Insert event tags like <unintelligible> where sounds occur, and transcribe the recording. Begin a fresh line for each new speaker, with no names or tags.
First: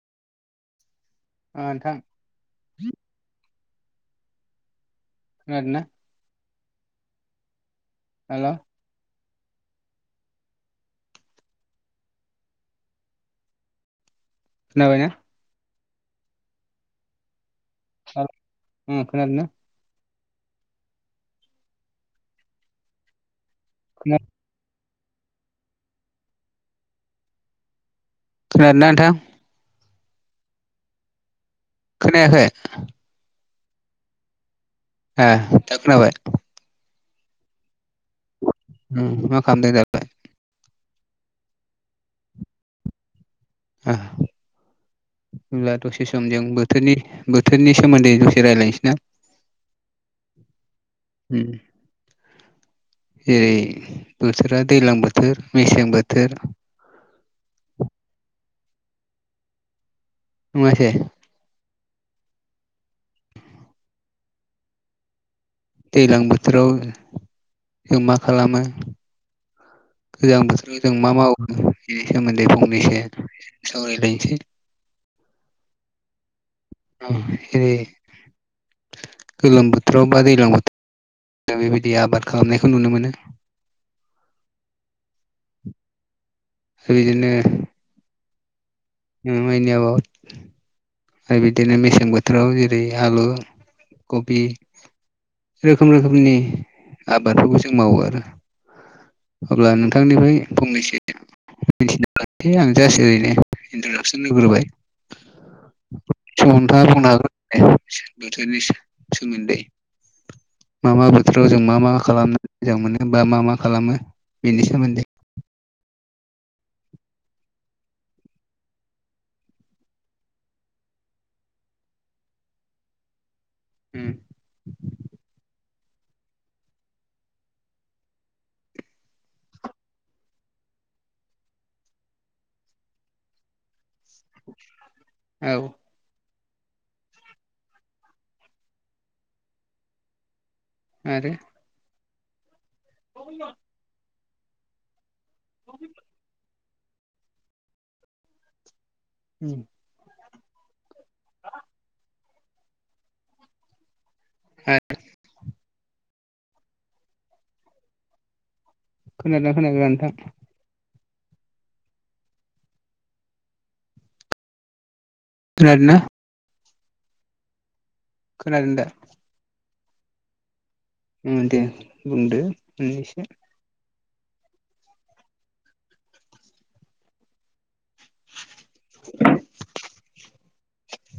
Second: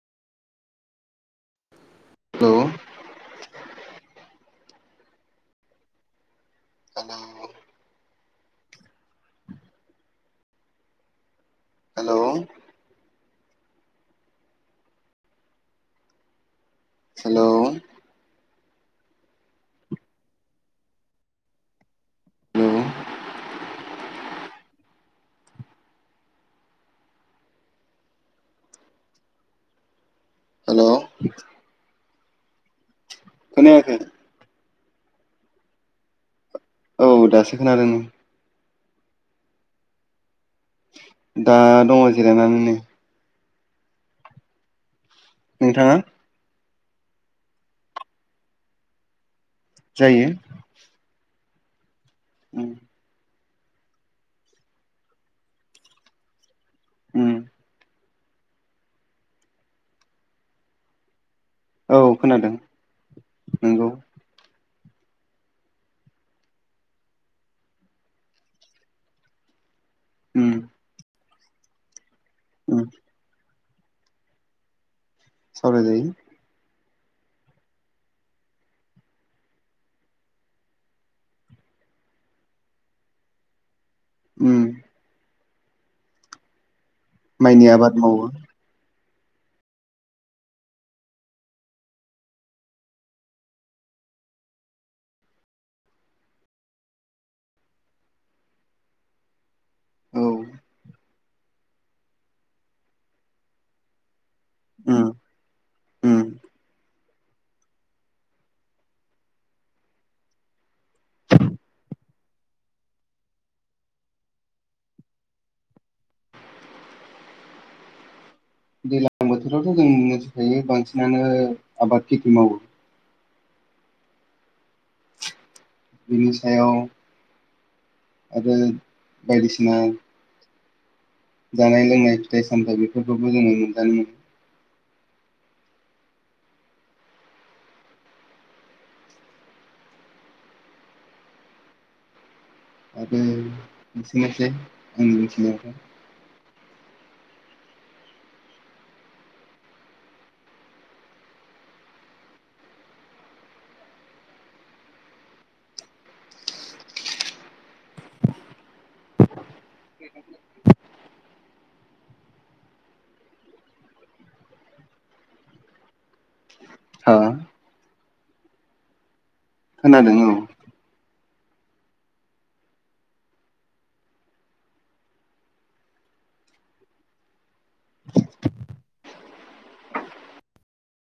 ओ नोंथां
औ
<unintelligible>
<unintelligible>
हेल'
हेलौ
खोनाबायना
हेलौ
उम खोनादोंना
हेलौ
<unintelligible> खोनादोना नोंथां
हेल'
खोनायाखै
खोनायाखै
ए दा खौनाबाय
औ दासो खोनादों
उम मा खामदो
दा दङ जिरायनानै नै
<unintelligible> होमब्ला
नोंथाङा
दसे समजों बो थोरनि बोथोरनि सोमोन्दै द'से रायलायसै ना
जायो
उम
उम
जेरै बोथोरा दैलां बोथोर मेसें बोथोर
उम
नङासै
औ खोनादों नोंगौ
दैलां बोथोराव जों मा खालामो गोजां
उम
बोथोर जों मा मावो बेनि सोमोन्दै
उम
फंनैसो सावरायलायनोसै
सावराय जायो
उम जेरै गोलोम बोथोराव बा दैलां बो <unintelligible> बेबायदि आबाद खालामनायखौ नुनो मोनो
उम
<inaudible> बिदिनो
माइनि आबाद मावो
<unintelligible> आरो बिदिनो मेसें बोथोराव जेरै आलु कबि रोखोम रोखोमनि आबादफोरखौ जों मावो आरो अब्ला
औ
नोंथांनिफ्राय फंनैसो मिथिनोसै आं जास ओरैनो इन्ट्रडाक्सन होगोरबाय
उम उम
<inaudible> बोथोरनि सोमोन्दै मा मा बोथोराव जों मा मा खालामनो मोजां मोनो बा मा मा खालामो बेनि सोमोन्दै
दैज्लां बोथोरावथ' जों मिथिखायो बांसिनानो आबाद खेथि मावो
उम
बिनि सायाव आरो बायदिसिना जानाय लोंनाय फिथाइ सामथाइ बेफोरखौबो जोङो मोनजानो मोनो
औ आरो
आरो मोनसे मोनसे आंनि मिथिनायावथ'
उम <inaudible> <unintelligible> खोनादोंना खोनायाखै नोंथां खोनादोना
हा
खोनादों दा
खोनादों औ
उम दे बुंदो फंनैसो <inaudible>